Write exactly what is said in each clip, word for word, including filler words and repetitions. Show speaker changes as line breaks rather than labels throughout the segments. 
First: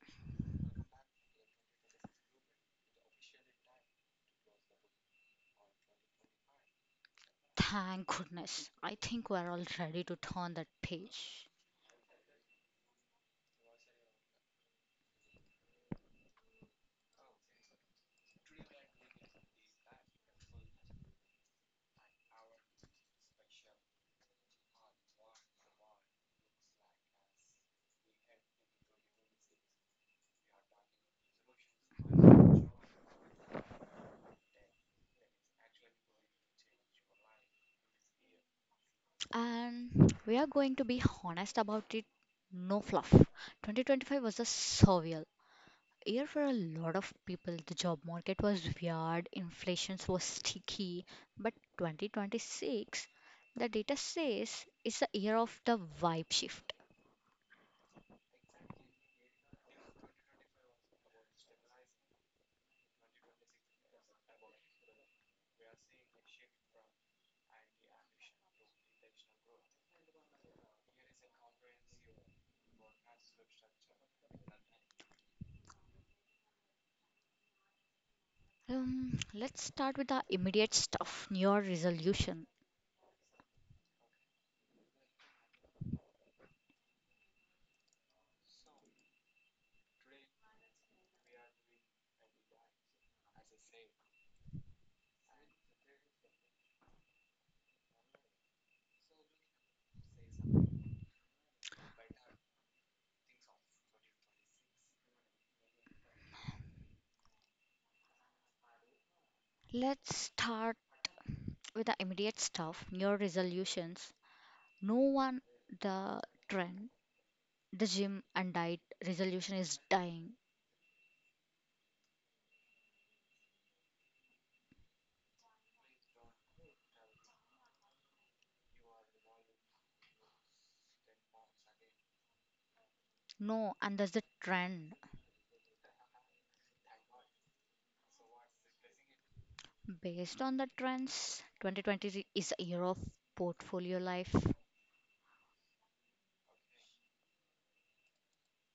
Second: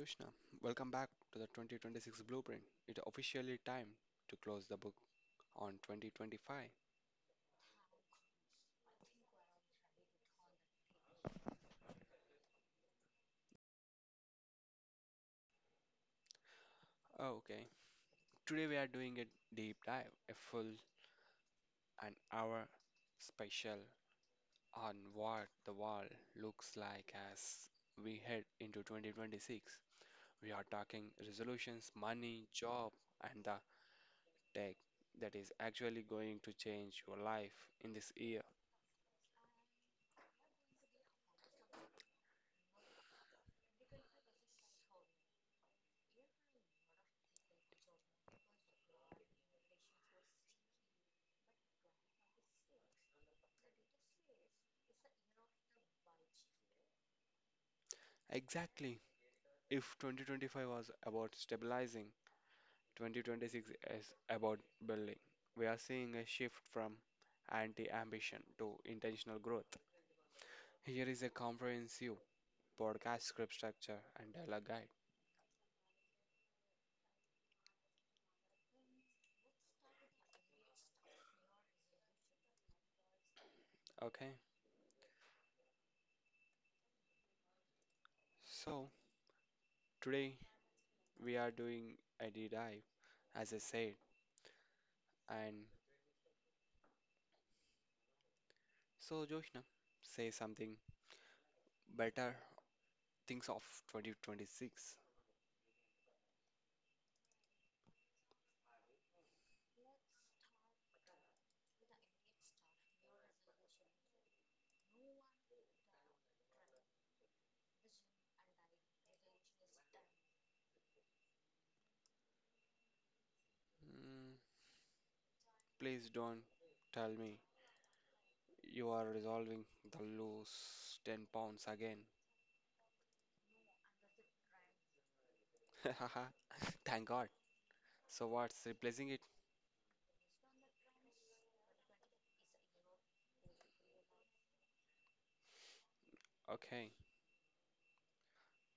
Joshna, welcome back to the twenty twenty-six Blueprint. It's officially time to close the book on twenty twenty-five.
Thank goodness. I think we're all ready to turn that page.
Oh, okay, today we are doing a deep dive, a full an hour special on what the world looks like as we head into twenty twenty-six. We are talking resolutions, money, job, and the tech that is actually going to change your life in this year.
And we are going to be honest about it. No fluff. twenty twenty-five was a surreal year for a lot of people. The job market was weird, inflation was sticky, but twenty twenty-six, the data says, is the year of the vibe shift.
Exactly. If twenty twenty-five was about stabilizing, twenty twenty-six is about building. We are seeing a shift from anti ambition to intentional growth. Here is a comprehensive podcast script structure and dialogue guide.
Um, let's start with the immediate stuff, New Year resolution.
Okay, so today we are doing a deep dive, as I said. And so, Joshna, say something better things of twenty twenty-six.
Let's start with the immediate stuff, New Year resolutions. No one, the trend, the gym and diet resolution is dying.
Mm, Please don't tell me you are resolving the lose ten pounds again.
No, and there's the trend.
Thank God. So what's replacing it?
Based on the trends, twenty twenty is a year of portfolio life.
Okay,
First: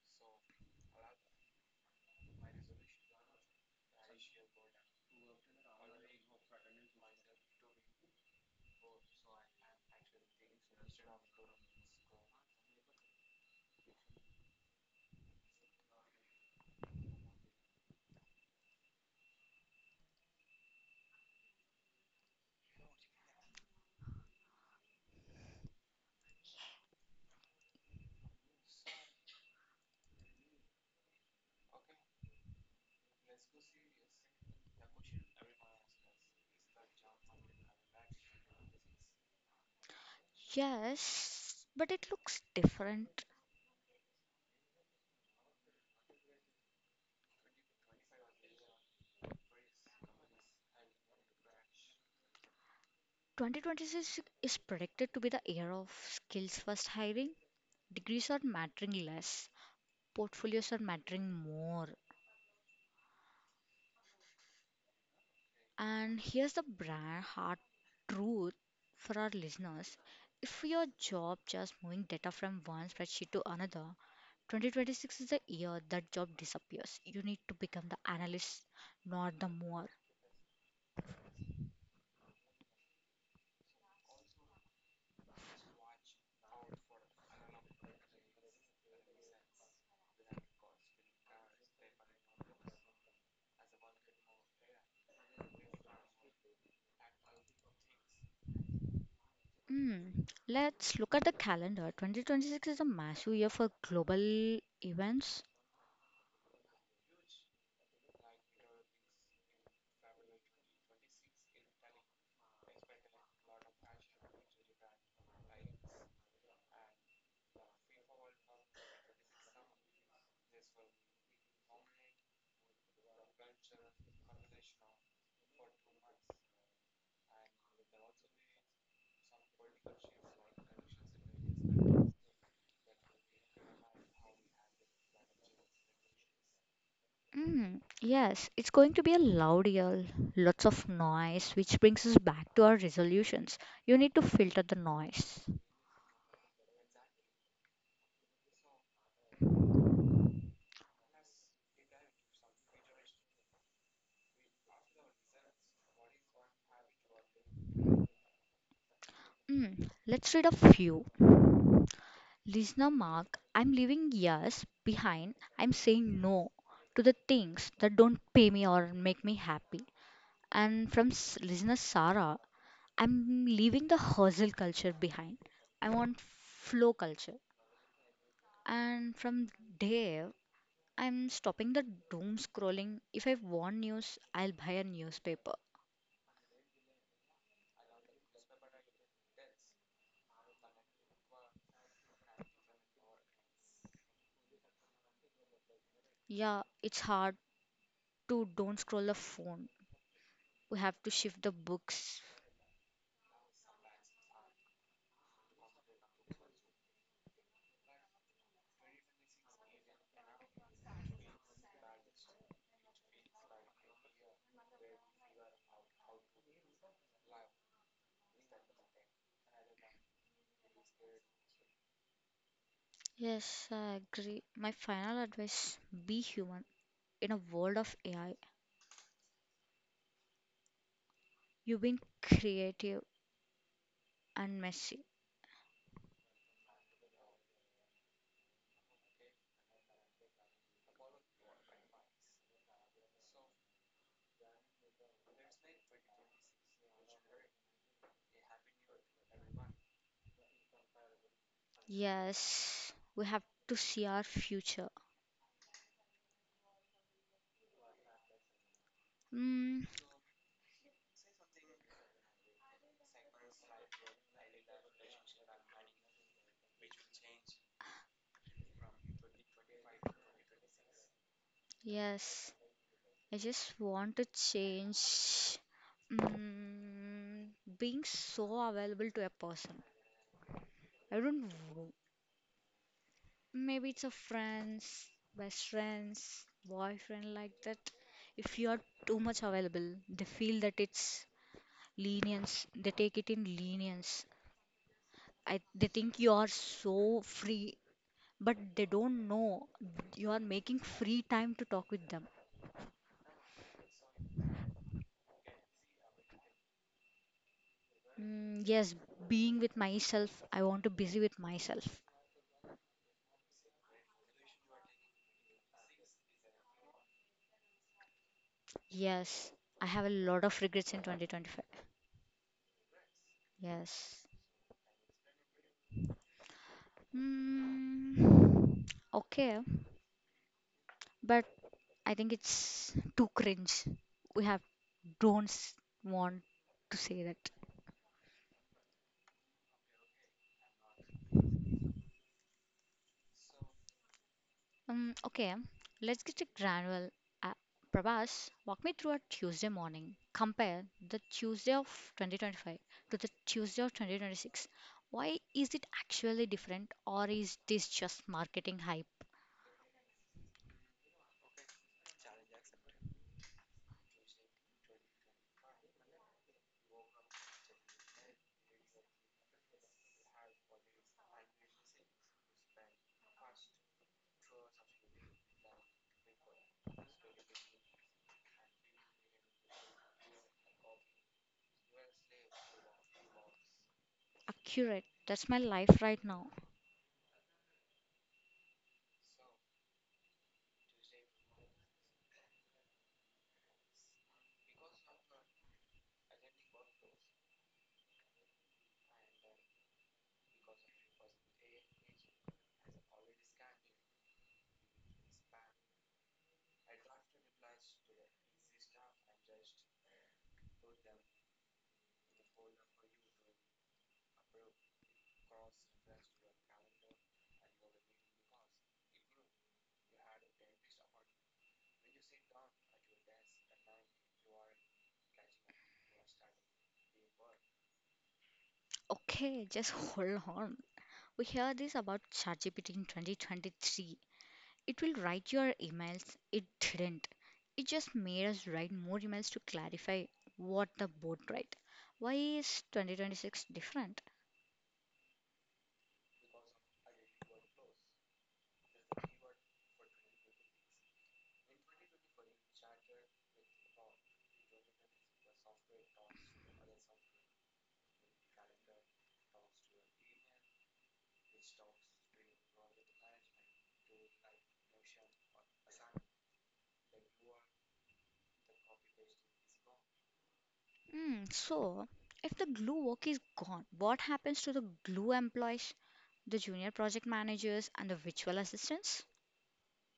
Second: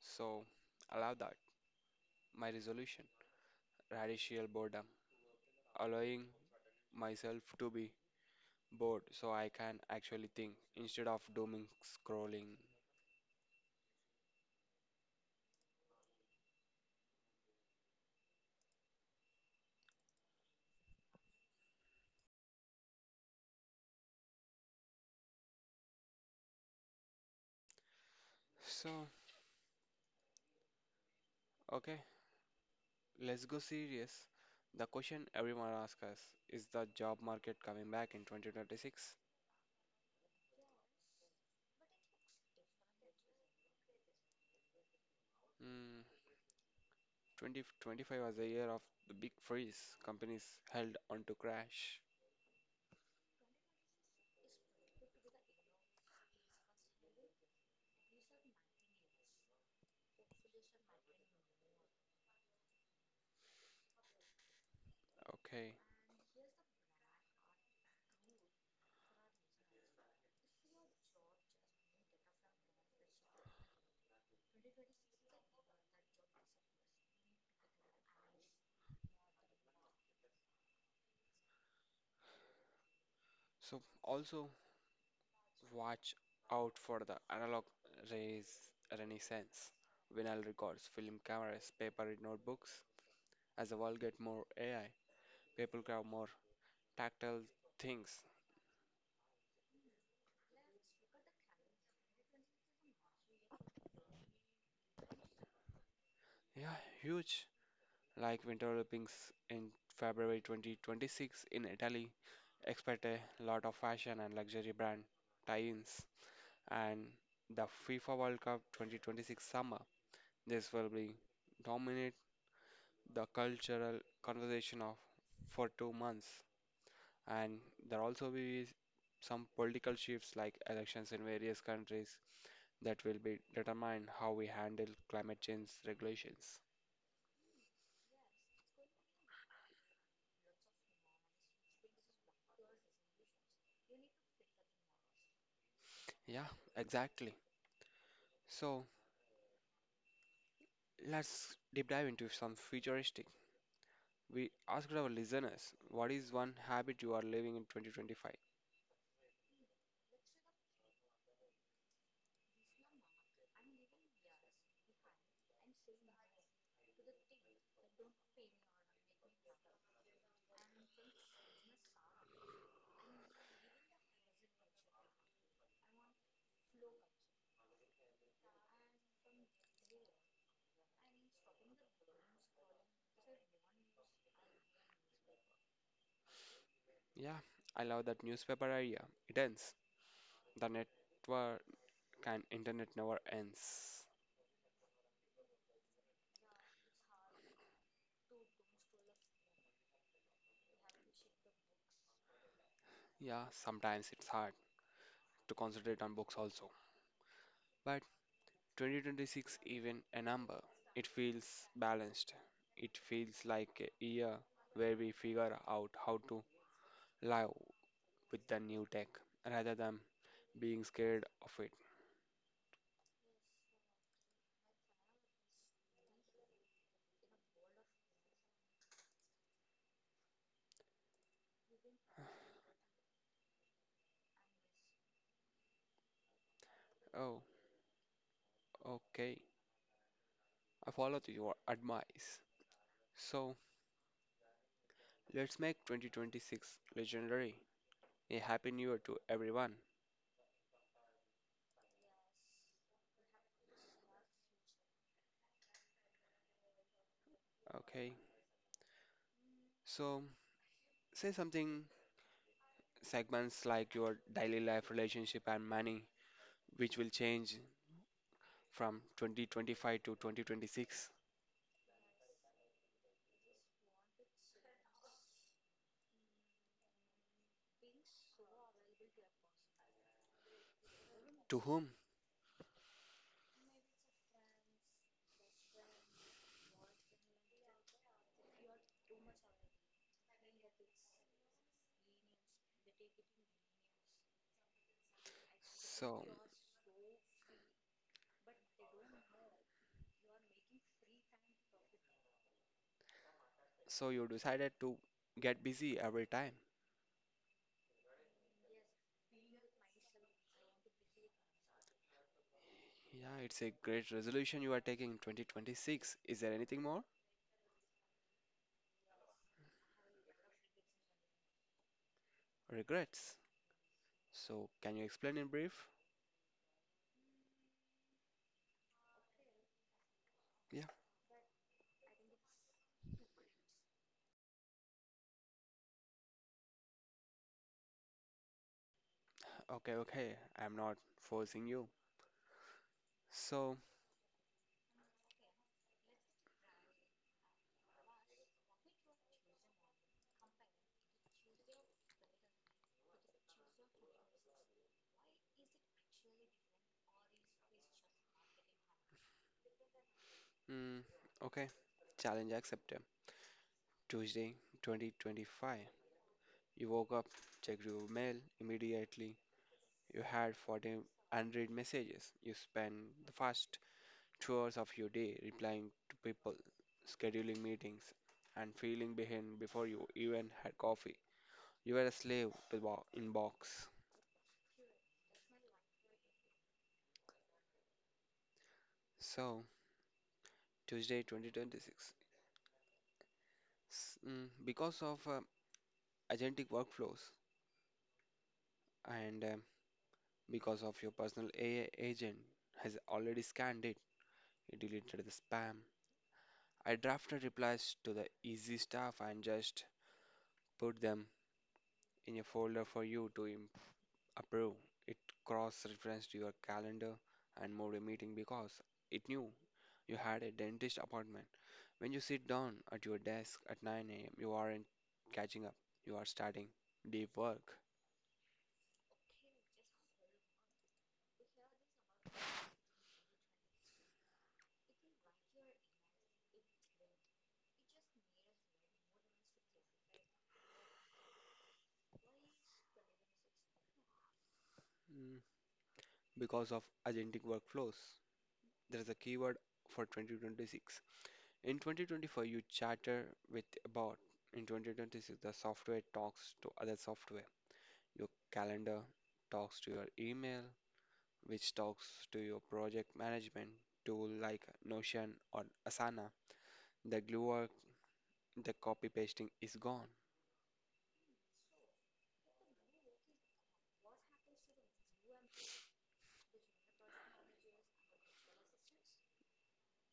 so allow that. My resolution, radical boredom, allowing myself to be bored so I can actually think instead of dooming scrolling. So, okay, let's go serious. The question everyone asks us is the job market coming back in twenty twenty-six?
Yes, but it looks different.
Hmm, twenty twenty-five was the year of the big freeze. Companies held on to crash.
twenty twenty-six is predicted to be the year of skills first hiring. Degrees are mattering less, portfolios are mattering more.
Okay,
And here's the brand hard truth for our listeners. If your job just moving data from one spreadsheet to another, twenty twenty-six is the year that job disappears. You need to become the analyst, not the mover.
so also watch out for the analog rays renaissance. Vinyl records, film cameras, paper notebooks. As the world gets more A I, people grab more tactile things.
Hmm. Let's look at the calendar. twenty twenty-six is a massive year for global events.
Yeah, huge. Like winter Olympics in February twenty twenty-six in Italy. Expect a lot of fashion and luxury brand tie-ins. And the FIFA World Cup twenty twenty-six summer. This will be dominate the cultural conversation of for two months. And there also be some political shifts like elections in various countries that will be determine how we handle climate change regulations.
Mm, yes, it's going to be a loud year, lots of noise, which brings us back to our resolutions. You need to filter the noise.
Yeah, exactly. So let's deep dive into some futuristic. We asked our listeners, what is one habit you are living in twenty twenty-five?
Mm, let's read a few. Listener Mark, I'm leaving yes behind. I'm saying no to the things that don't pay me or make me happy. And from s- listener Sarah, I'm leaving the hustle culture behind. I want flow culture. And from Dave, I'm stopping the doom scrolling. If I want news, I'll buy a newspaper.
Yeah, I love that newspaper idea. It ends. The network and internet never ends.
Yeah, it's hard to don't scroll the phone. We have to shift the books.
Yeah, sometimes it's hard to concentrate on books also. But twenty twenty-six even a number. It feels balanced. It feels like a year where we figure out how to live with the new tech rather than being scared of it.
Yes, I agree. My final advice be human. In a world of A I, you've been creative and messy.
Oh, okay. I followed your advice. So let's make twenty twenty-six legendary. A happy new year to everyone.
Yes, we have to see our future.
Okay.
Mm,
So say something segments like your daily life, relationship, and money, which will change from twenty twenty-five to twenty twenty-six.
yes, I just want to change mm, being so available to a person. I don't
To whom?
know. Maybe it's a friends, best friends, boyfriend like that. If you are too much available, they feel that it's lenience, they take it in lenience. I, they think
So,
you are so free, but they don't know you are making free time to talk with them.
so you decided to get busy every time.
Mm, yes, being with myself, I want to busy with myself.
Yeah, it's a great resolution you are taking in twenty twenty-six. Is there anything more?
Yes, I have a lot of regrets in twenty twenty-five.
Regrets.
Yes.
So, can you explain in brief?
mm, okay,
Yeah,
but I think it's too cringe. We have don't s- want to say that.
okay, okay. I'm not forcing you. So,
Um, okay, let's get to granular. Uh, Prabhas, walk me through a Tuesday morning. Compare the Tuesday of twenty twenty-five to the Tuesday of twenty twenty-six. Why is it actually different, or is this just marketing hype?
mm, okay. Challenge accepted. Tuesday, twenty twenty-five. You woke up, checked your mail immediately. You had forty unread messages. You spent the first two hours of your day replying to people, scheduling meetings, and feeling behind before you even had coffee. You were a slave to the bo- in.
Accurate. That's my life right now.
So, Tuesday twenty twenty-six. S- mm, Because of uh, agentic workflows and um, because of your personal A I agent has already scanned it, it deleted the spam. I drafted replies to the easy stuff and just put them in a folder for you to im- approve. It cross-referenced your calendar and moved a meeting because it knew you had a dentist appointment. When you sit down at your desk at nine a m, you aren't catching up. You are starting deep work.
Okay, just hold on. We hear this about ChatGPT in twenty twenty-three. It will write your emails. It didn't. It just made us write more emails to clarify what the board write. Why is twenty twenty-six different?
Mm, Because of agentic workflows, there is a keyword for twenty twenty-six. In twenty twenty-five, you chatter with a bot. In twenty twenty-six, the software talks to other software. Your calendar talks to your email, which talks to your project management tool like Notion or Asana. The glue work, the copy pasting is gone.
Hmm, so, if the glue work is gone, what happens to the glue employees, the junior project managers, and the virtual assistants?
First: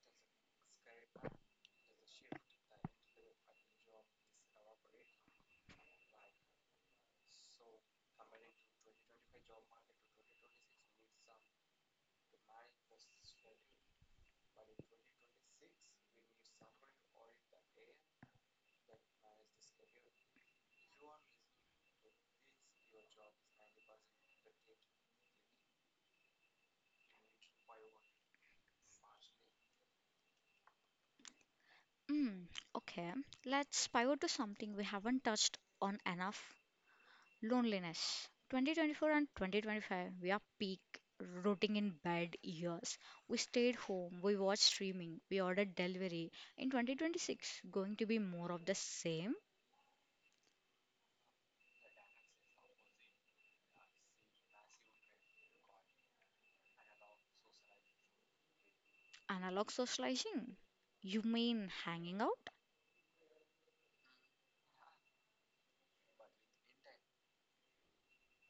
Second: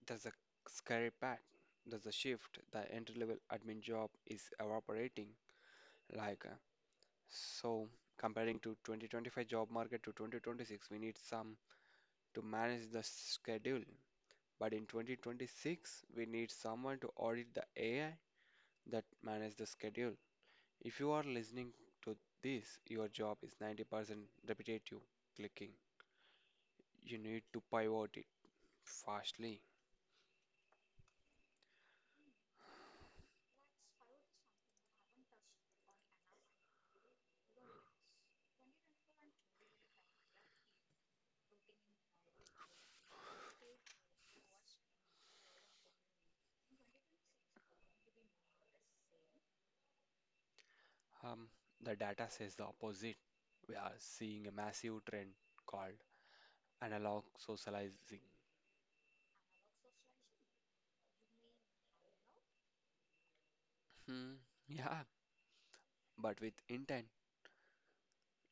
There's a scary part. There's a shift. The entry level admin job is evaporating. Like, uh, so comparing to twenty twenty-five job market to twenty twenty-six, we need some to manage the schedule. But in twenty twenty-six, we need someone to audit the A I that manage the schedule. If you are listening to this, your job is ninety percent repetitive clicking. You need to pivot it fastly.
Hmm, okay, let's pivot to something we haven't touched on enough. Loneliness. twenty twenty-four and twenty twenty-five, we are peak rotting in bed years. We stayed home, we watched streaming, we ordered delivery. In twenty twenty-six, going to be more of the same?
Um, the data says the opposite. We are seeing a massive trend called analog socializing.
Analog socializing? You mean hanging out?
Hmm, yeah, but with intent.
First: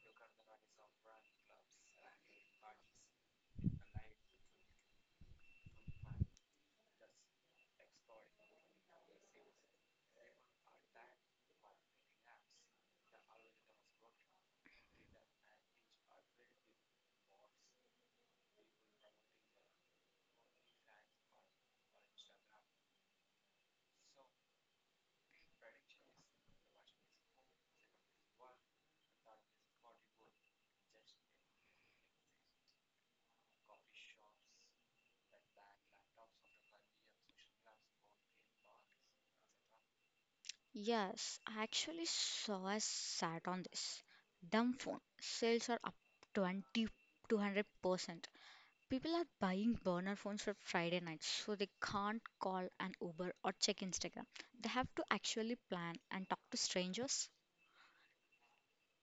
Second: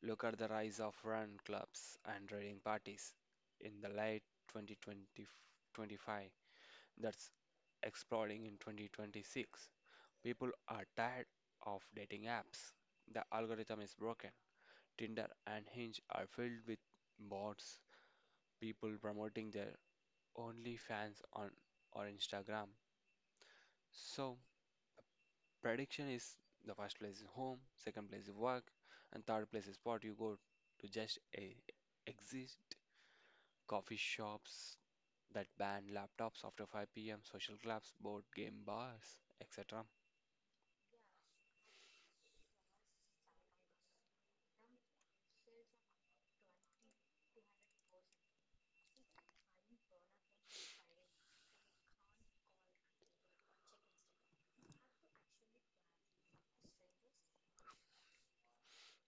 Look at the rise of run clubs and raiding parties in the late twenty twenty twenty-five that's exploding in twenty twenty-six. People are tired of dating apps. The algorithm is broken. Tinder and Hinge are filled with bots, people promoting their OnlyFans on or Instagram. So, prediction is the first place is home, second place is work, and third place is what you go to just a, exist. Coffee shops that ban laptops after five p m, social clubs, board game bars, et cetera.
Yes, I actually saw a sat on this. Dumb phone. Sales are up twenty two hundred percent. People are buying burner phones for Friday nights so they can't call an Uber or check Instagram. They have to actually plan and talk to strangers.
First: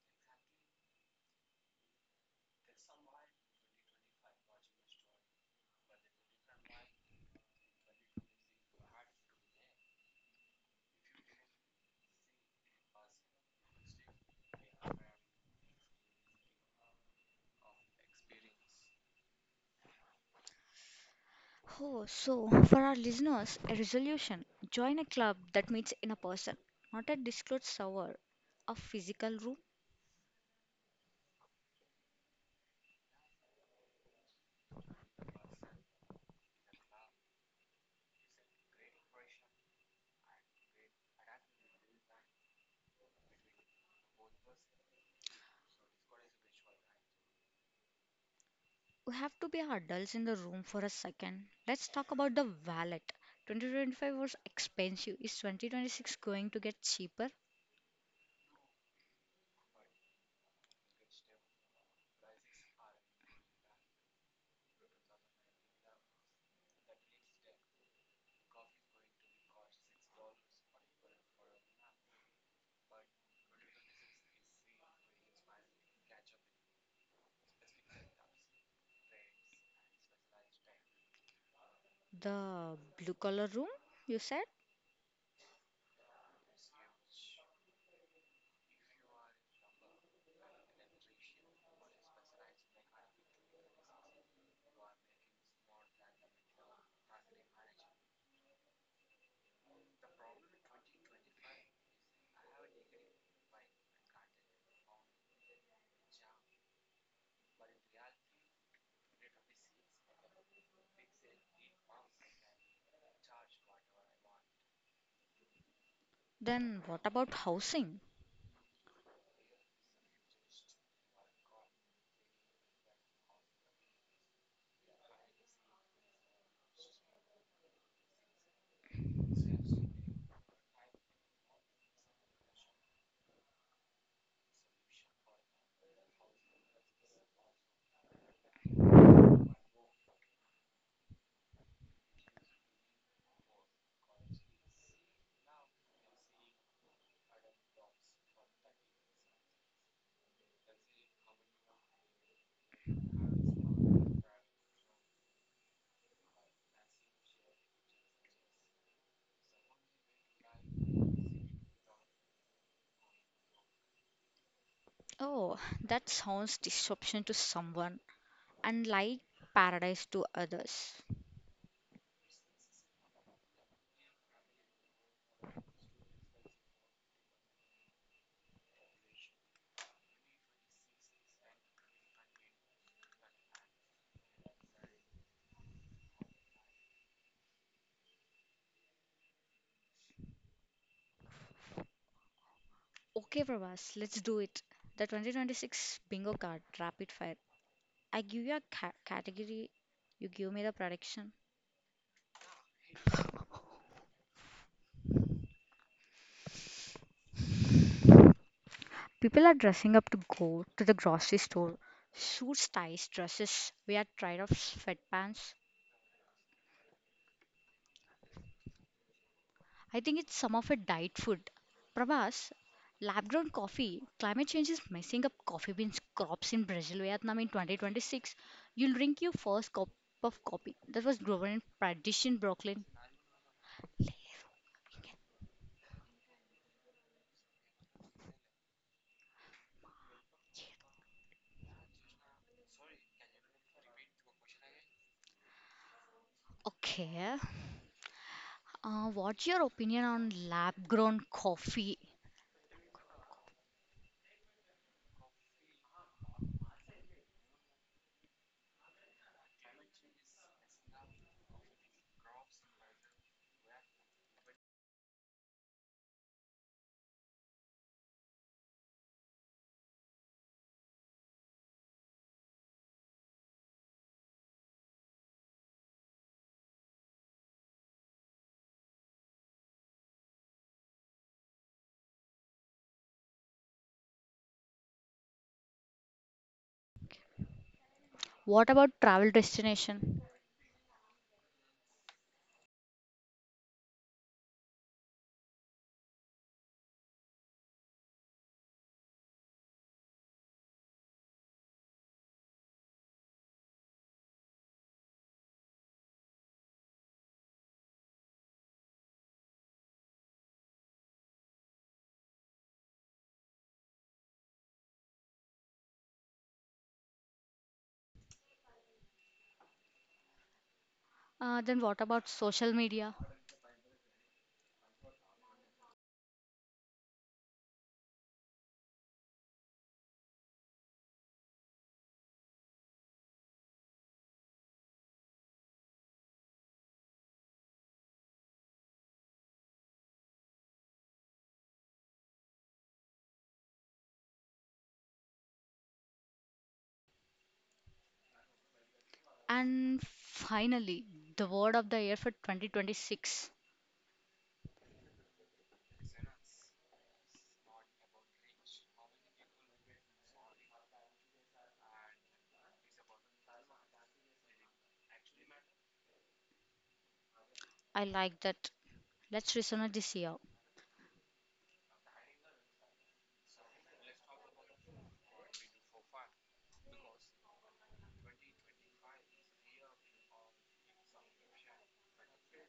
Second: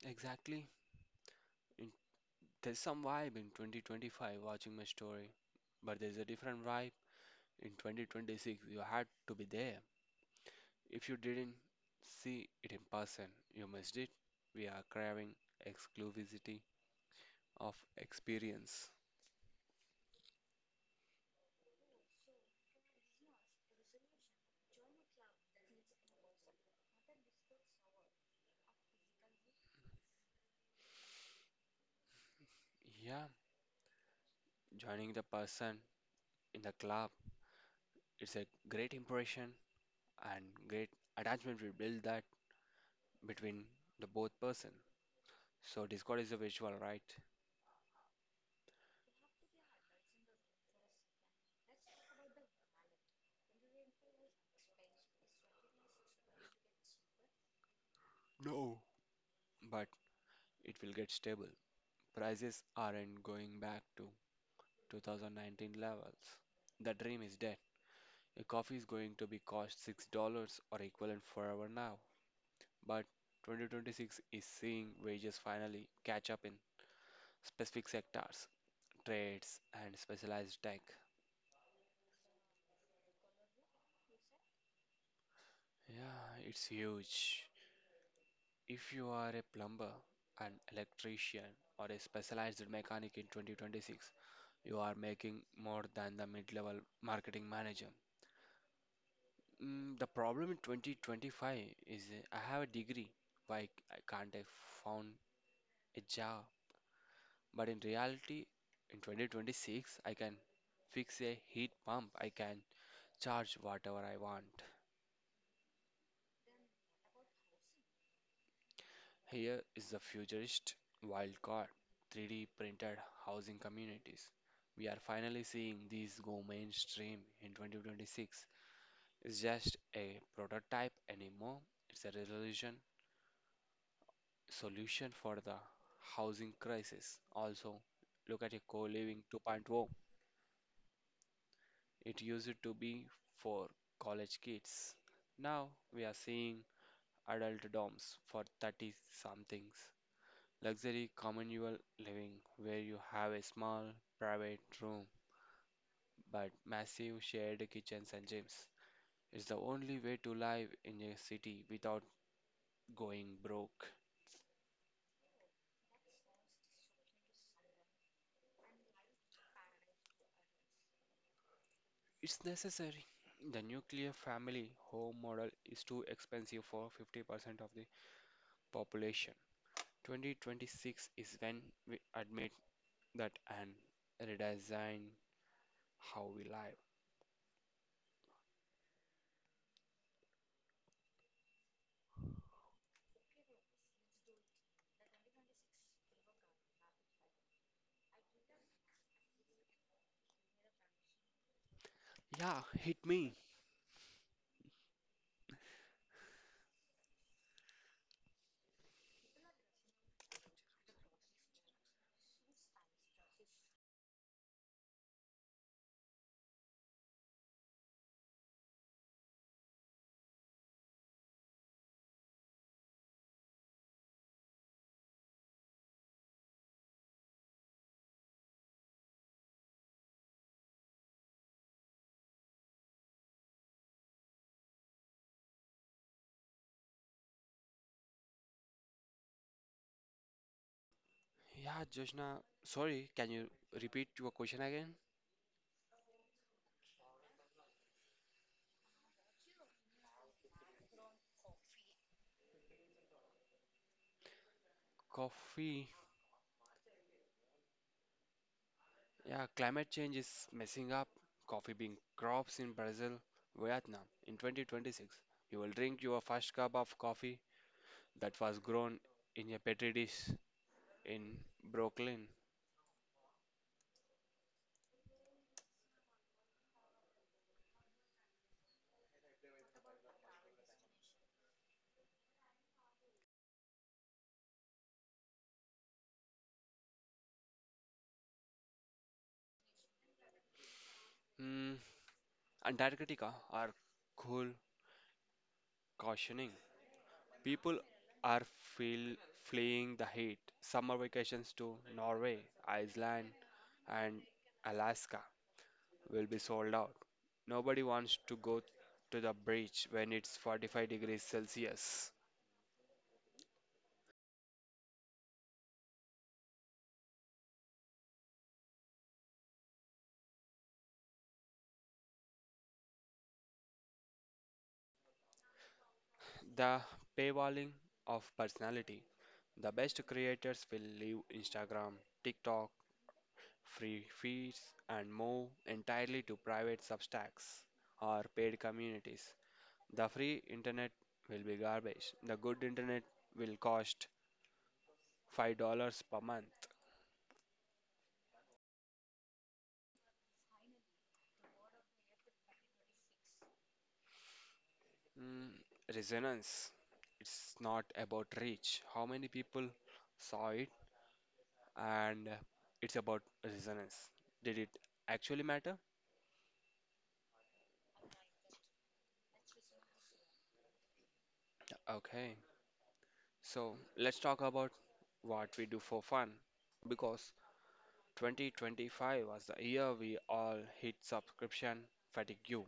Exactly. There's some vibe in twenty twenty-five watching my story, but there's a different vibe in twenty twenty-six. You had to be there. If you didn't see it in person, you missed it. We are craving exclusivity of experience.
Oh, so for our listeners, a resolution join a club that meets in a person, not a disclosed server, a physical room.
Yeah, joining the person in the club, it's a great impression and great attachment we build that between the both person. So Discord is a visual, right?
We have to be adults in the room for a second. Let's talk about the wallet. twenty twenty-five was expensive. Is twenty twenty-six going to get cheaper?
No. But it will get stable. Prices aren't going back to twenty nineteen levels. The dream is dead. A coffee is going to be cost six dollars or equivalent forever now. But twenty twenty-six is seeing wages finally catch up in specific sectors, trades, and specialized tech.
The blue collar room, you said?
Yeah, it's huge. If you are a plumber, an electrician, or a specialized mechanic in twenty twenty-six, you are making more than the mid level marketing manager. Mm, the problem in twenty twenty-five is uh, I have a degree, why I can't I found a job? But in reality, in twenty twenty-six, I can fix a heat pump. I can charge whatever I want.
Then what about housing?
Here is the futurist wild card, three D printed housing communities. We are finally seeing these go mainstream in twenty twenty-six. It's just a prototype anymore. It's a resolution solution for the housing crisis. Also, look at a co-living 2.0. It used to be for college kids. Now we are seeing adult dorms for thirty somethings. Luxury communal living where you have a small private room but massive shared kitchens and gyms. It's the only way to live in a city without going broke.
Oh, that sounds disruption to someone and like paradise to others.
It's necessary. The nuclear family home model is too expensive for fifty percent of the population. twenty twenty-six is when we admit that and redesign how we live.
Okay, Pravas, let's do it. The twenty twenty-six bingo card, rapid fire. I give you a ca- category, you give me the prediction.
Yeah, hit me.
People are dressing up to go to the grocery store. Suits, ties, dresses. We are tired of sweatpants. I think it's some of a diet food. Prabhas, lab grown coffee, climate change is messing up coffee beans crops in Brazil, Vietnam in twenty twenty-six. You'll drink your first cup of coffee that was grown in Pradesh in Brooklyn.
Yeah, Joshna, sorry, can you repeat your question again?
Okay, uh, what's your opinion on lab grown coffee?
Coffee. Yeah, climate change is messing up coffee bean crops in Brazil, Vietnam. In twenty twenty-six, you will drink your first cup of coffee that was grown in a petri dish in Brooklyn.
What about travel destination?
Hmm, Antarctica are cool cautioning. People are feel, fleeing the heat. Summer vacations to Norway, Iceland, and Alaska will be sold out. Nobody wants to go to the beach when it's forty-five degrees Celsius.
Uh, then what about social media?
The paywalling of personality. The best creators will leave Instagram, TikTok, free feeds, and more entirely to private substacks or paid communities. The free internet will be garbage. The good internet will cost five dollars per month.
And finally, the word of the year for twenty twenty-six.
Mm, Resonance. It's not about reach. How many people saw it? And uh, it's about resonance. Did it actually matter?
I like that. Let's listen to this year.
Okay, so let's talk about what we do for fun because twenty twenty-five was the year we all hit subscription fatigue.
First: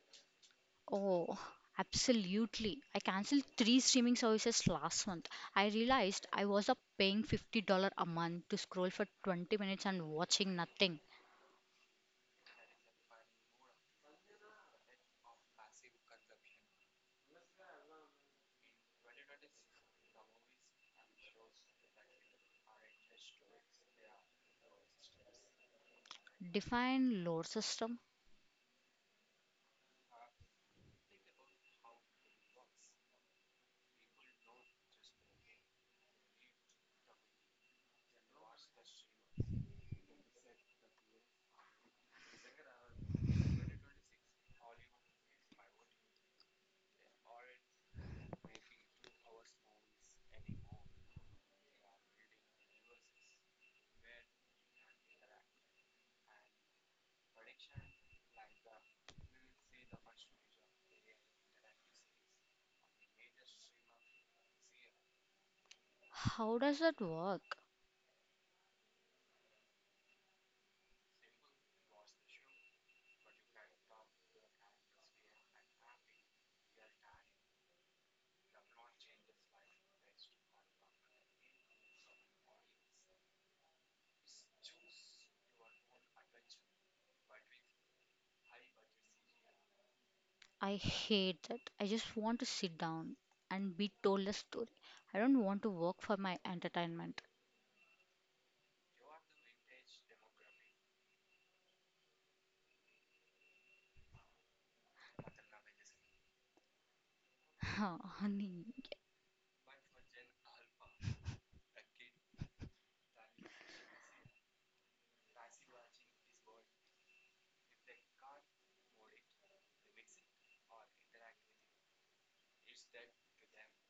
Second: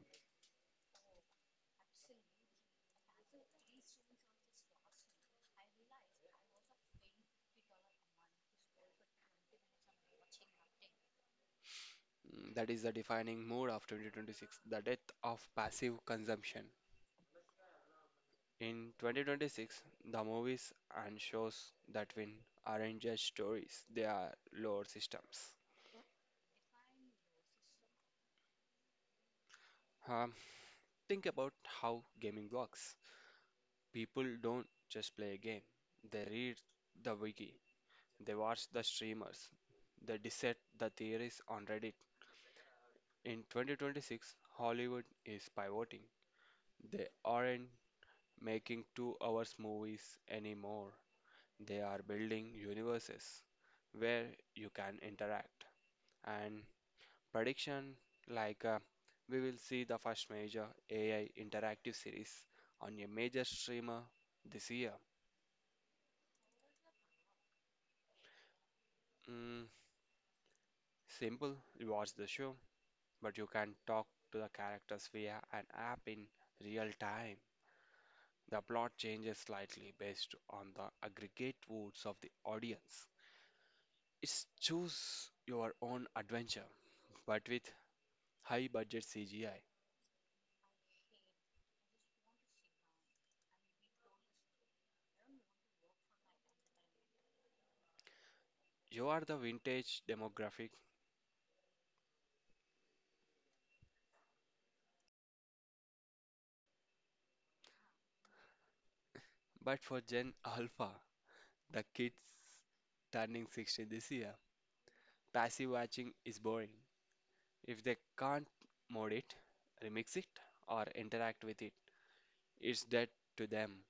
Oh, absolutely. I canceled three streaming services last month. I realized I was up paying fifty dollars a month to scroll for twenty minutes and watching nothing.
Mm, That is the defining mood of twenty twenty-six, the death of passive consumption. In twenty twenty-six, the movies and shows that win aren't just stories, they are lore systems.
Define load system.
Um, think about how gaming works. People don't just play a game, they read the wiki, they watch the streamers, they dissect the theories on Reddit. In twenty twenty-six, Hollywood is pivoting. They aren't making two hours movies anymore. They are building universes where you can interact. And prediction like uh, we will see the first major A I interactive series on a major streamer this year.
How does that work?
Mm, Simple, you watch the show, but you can talk to the characters via an app in real time. The plot changes slightly based on the aggregate votes of the audience. It's choose your own adventure, but with high budget C G I.
I hate that. I just want to sit down and be told a story. I don't want to work for my entertainment.
You are the vintage demographic,
Honey.
but for Gen Alpha, the kids turning sixty this year, passive watching is boring. If they can't mod it, remix it, or interact with it, it's dead to them.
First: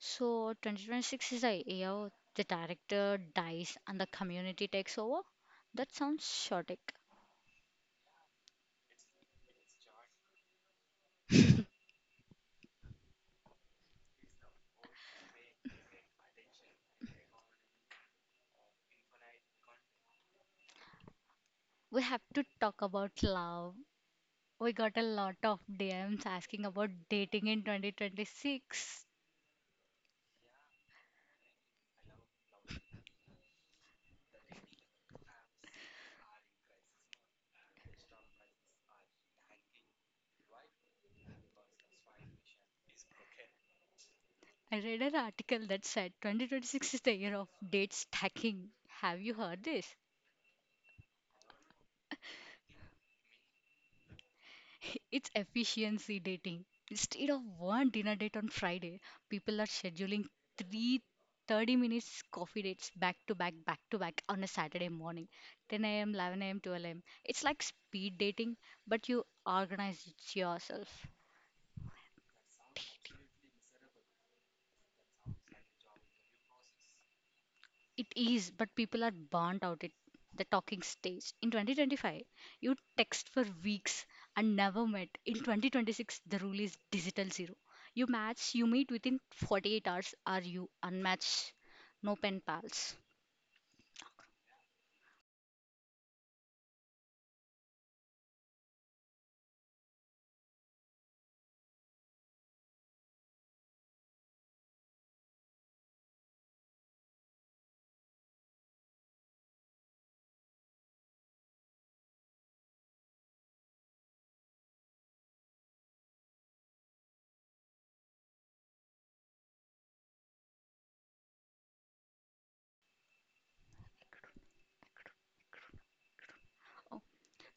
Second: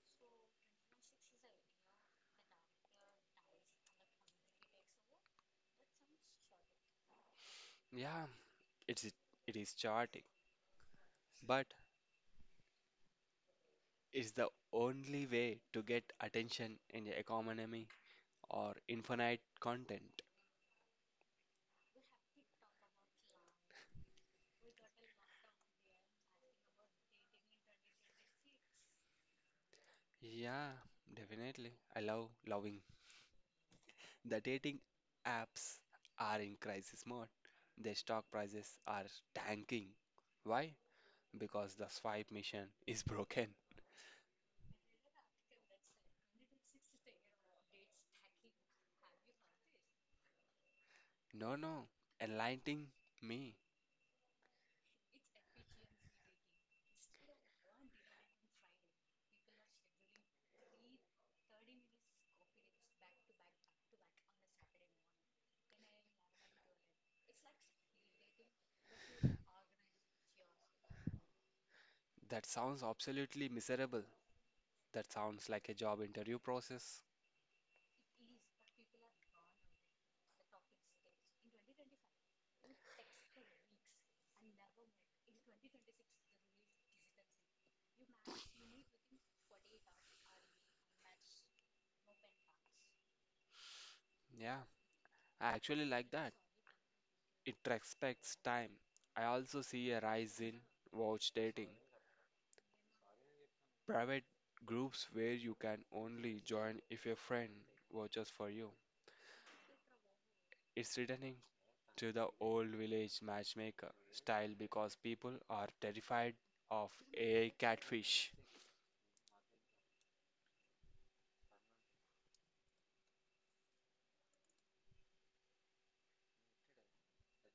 So twenty twenty-six is the year the director dies and the community takes over? That sounds chaotic.
Yeah, it's it is chaotic, but is the only way to get attention in the economy or infinite content.
We have to talk about love. We got a lot of D Ms asking about dating in twenty twenty-six.
Yeah, definitely. I love loving. The dating apps are in crisis mode. Their stock prices are tanking. Why? Because the swipe mission is broken.
I read an article that said twenty twenty-six is the year of date stacking. Have you heard this?
No, no. Enlightening me.
It's efficiency dating. Instead of one dinner date on Friday, people are scheduling three thirty minutes coffee dates back to back, back to back on a Saturday morning, ten a m, eleven a m, twelve a m. It's like speed dating, but you organize it yourself.
That sounds absolutely miserable. That sounds like a job interview process.
It is, but people are burnt out at the talking stage. In twenty twenty-five, you text for weeks and never met. In twenty twenty-six, the rule is digital zero. You match, you meet within forty-eight hours, or you unmatch. No pen pals.
Yeah, I actually like that. It respects time. I also see a rise in watch dating, private groups where you can only join if your friend watches for you. It's returning to the old village matchmaker style because people are terrified of A I catfish.
Oh,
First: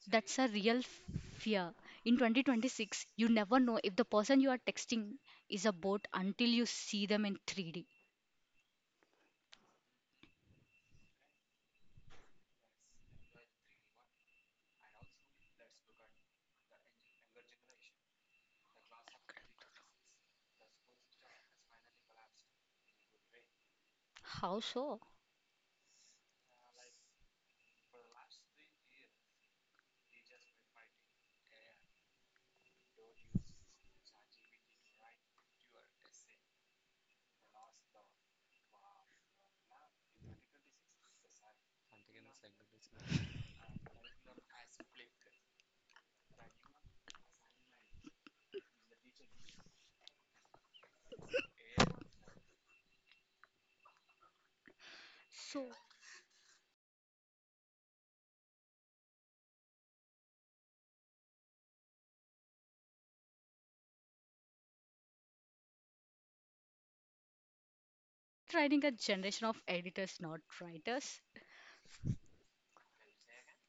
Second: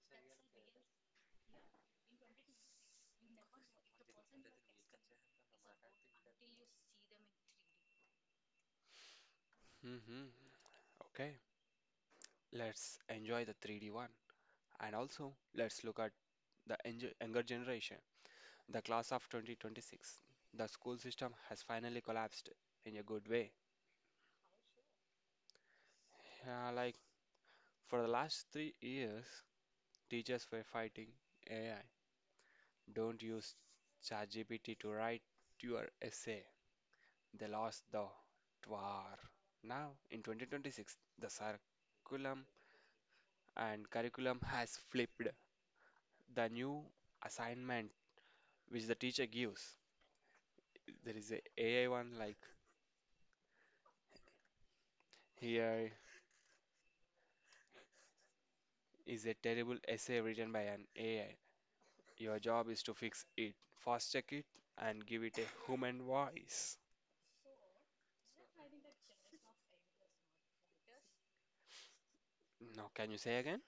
that's a real f- fear. In twenty twenty-six, you never know if the person you are texting is a bot until you see them in three D.
hmm Okay, let's enjoy the three D one. And also, let's look at the enjo- younger generation, the class of twenty twenty-six. The school system has finally collapsed in a good way.
How so?
Yeah, like for the last three years, teachers were fighting A I. Don't use ChatGPT to write your essay. They lost the war. Now, in twenty twenty-six, the curriculum and curriculum has flipped. The new assignment which the teacher gives, there is a AI one like
So,
here is a terrible essay written by an A I. Your job is to fix it, fact check it, and give it a human voice.
training a generation of editors, not writers.
Now, can you say again?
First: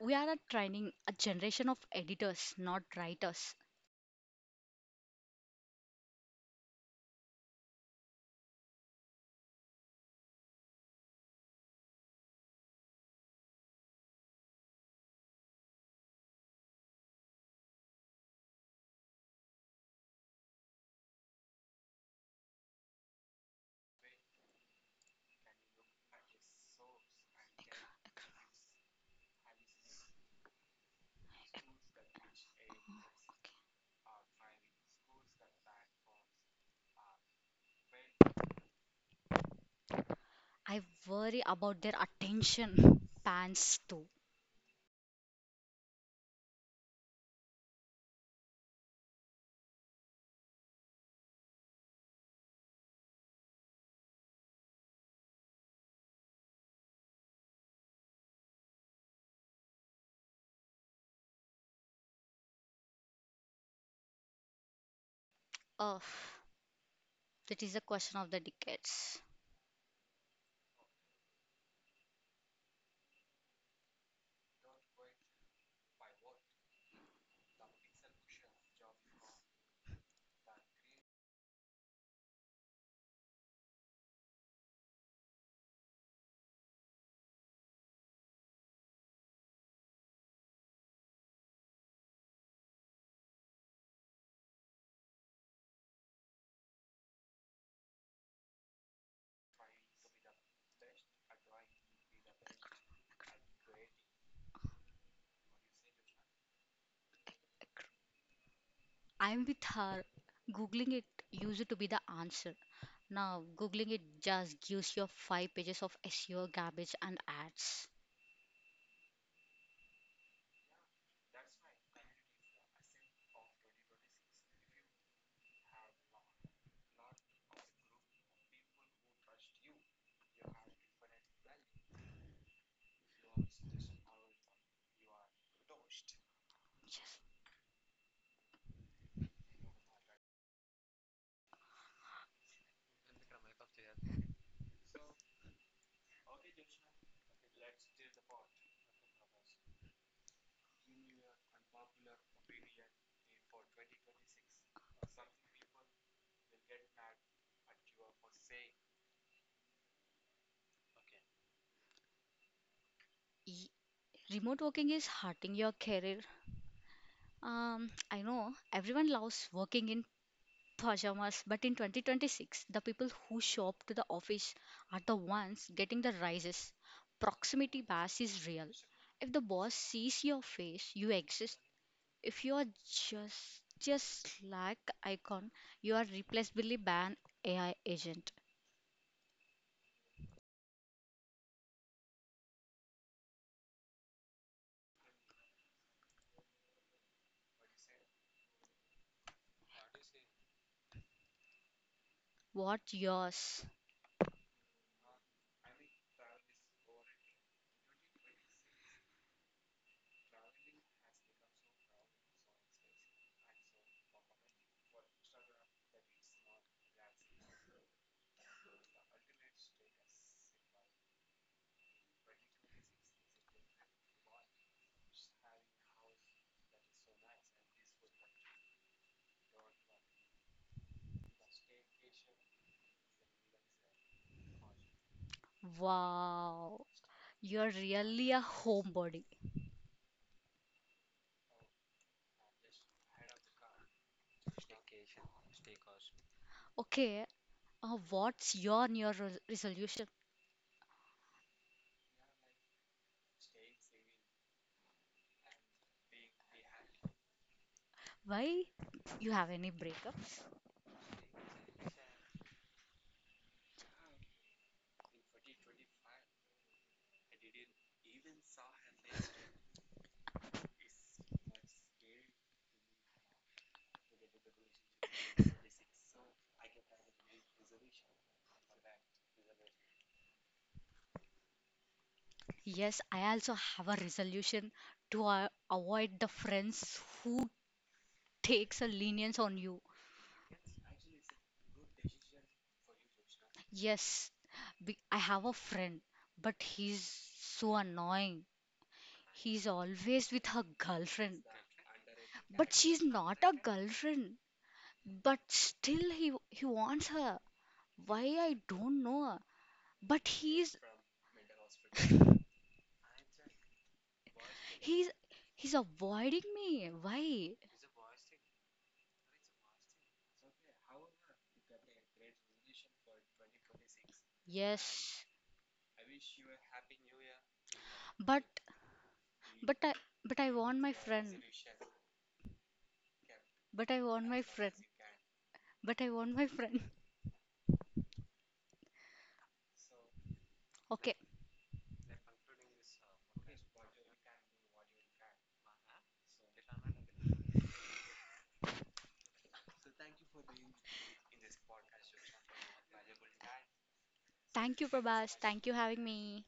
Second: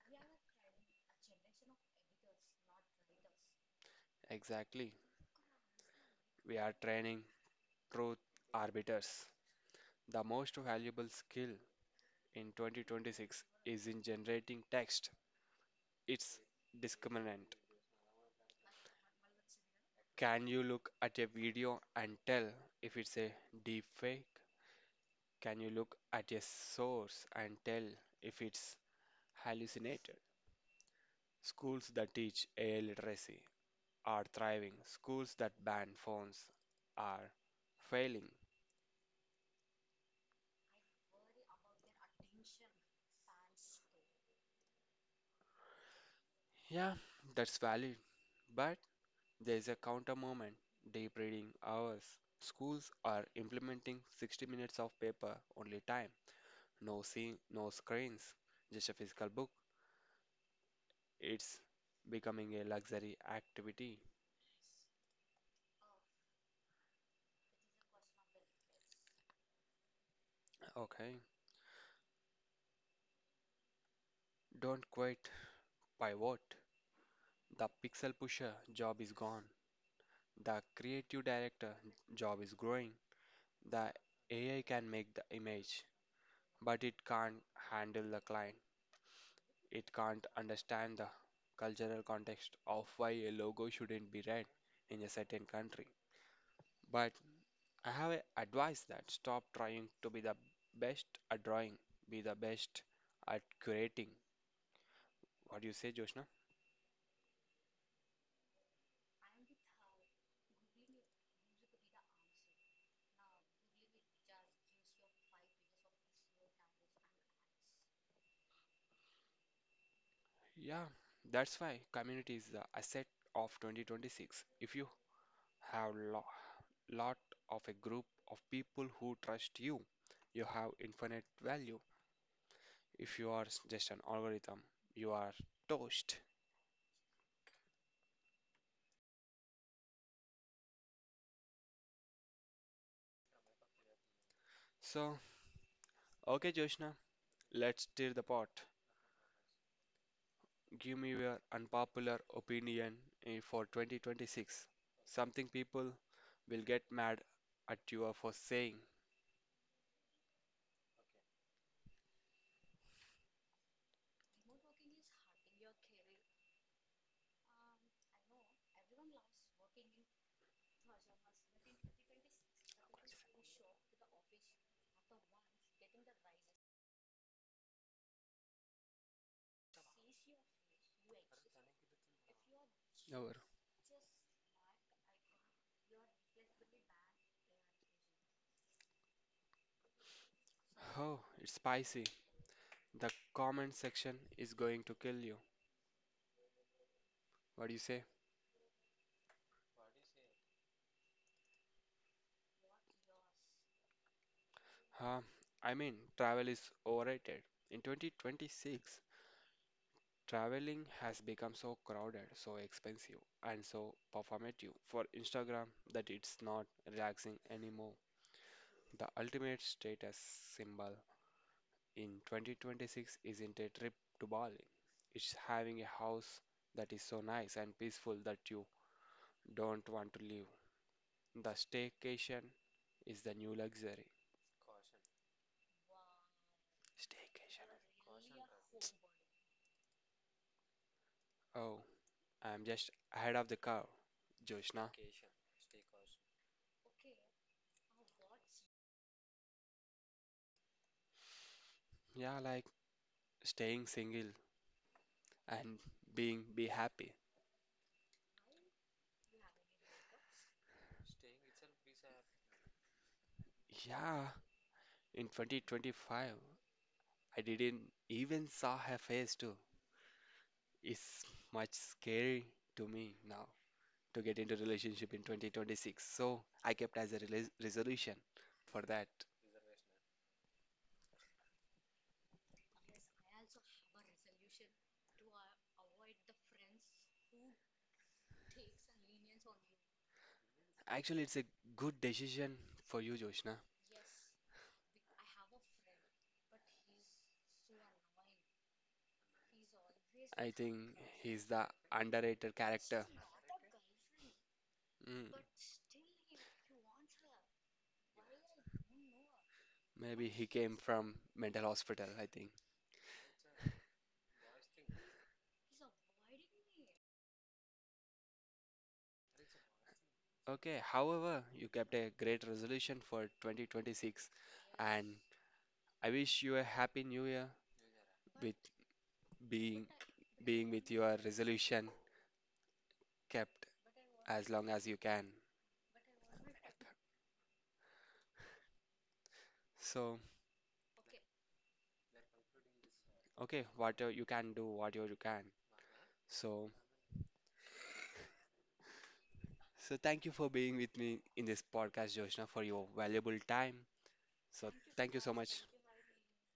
We are a training a generation of editors, not writers.
Exactly. We are training truth arbiters. The most valuable skill in twenty twenty-six is in generating text. It's discriminant. Can you look at a video and tell if it's a deepfake? Can you look at a source and tell if it's hallucinated? Schools that teach A I literacy are thriving. Schools that ban phones are failing.
I worry about their attention spans too.
Yeah, that's valid. But there is a counter moment, deep reading hours. Schools are implementing sixty minutes of paper only time. No scene, no screens, just a physical book. It's becoming a luxury activity.
Ugh, that is a question of the decades.
Okay. Don't quit. Pivot. The pixel pusher job is gone. The creative director job is growing. The A I can make the image, but it can't handle the client. It can't understand the cultural context of why a logo shouldn't be red in a certain country. But I have a advice that stop trying to be the best at drawing, be the best at curating. What do you say, Joshna?
I'm with her. Googling it used to be the answer. Now, Googling it just gives you five pages of S E O garbage and ads.
Yeah, that's why community is the asset of twenty twenty-six. If you have lo- lot of a group of people who trust you, you have infinite value. If you are s- just an algorithm, you are toast.
Yes.
So, okay, Joshna, let's stir the pot. Give me your unpopular opinion eh, for twenty twenty-six. Something people will get mad at you for saying.
E- Remote working is hurting your career. Um, I know everyone loves working in pajamas, but in twenty twenty-six, the people who shop to the office are the ones getting the rises. Proximity bias is real. If the boss sees your face, you exist. If you are
Over.
just just Slack icon, you are replaceably by an A I agent.
Oh, it's spicy. The comment section is going to kill you. What do you say?
What yours?
Huh? I mean, travel is overrated. In twenty twenty-six, traveling has become so crowded, so expensive, and so performative for Instagram that it's not relaxing anymore. The ultimate status symbol in twenty twenty-six isn't a trip to Bali. It's having a house that is so nice and peaceful that you don't want to leave. The staycation is the new luxury.
Wow,
Staycation.
you're really a homebody.
Oh, I'm just ahead of the curve, Joshna.
Okay, uh, what's your New Year resolution?
Yeah, like staying single and being be happy.
Why you have any breakups?
Yeah, in twenty twenty-five, I didn't even saw her face too. Is much scary to me now to get into relationship in twenty twenty-six. So I kept as a rela- resolution for that.
Yes, I also have a resolution to uh, avoid the friends who takes a lenience on you.
Actually, it's a good decision for you, Joshna.
Yes, be- I have a friend, but he's so annoying. He's always
I
with her
think he's
girlfriend,
the underrated
but
character.
she's not a girlfriend.
Mm.
But still, he he wants her. Why I don't know.
Maybe
But
he came
he's
from mental hospital, I think.
he's he's avoiding me. Why?
Okay, however, you kept a great resolution for twenty twenty-six and
Yes,
I wish you a happy new year
but
with
But
being
I, but I
being
want
with
my
your
friend.
resolution kept
But I want my
as long
friend.
as you can.
But I want my friend.
So,
Okay.
okay, whatever you can do, whatever you can. So, so thank you for being with me in this podcast, Joshna, for your valuable time. So,
Thank you,
thank you so
Prabhas.
much.
Thank you having me.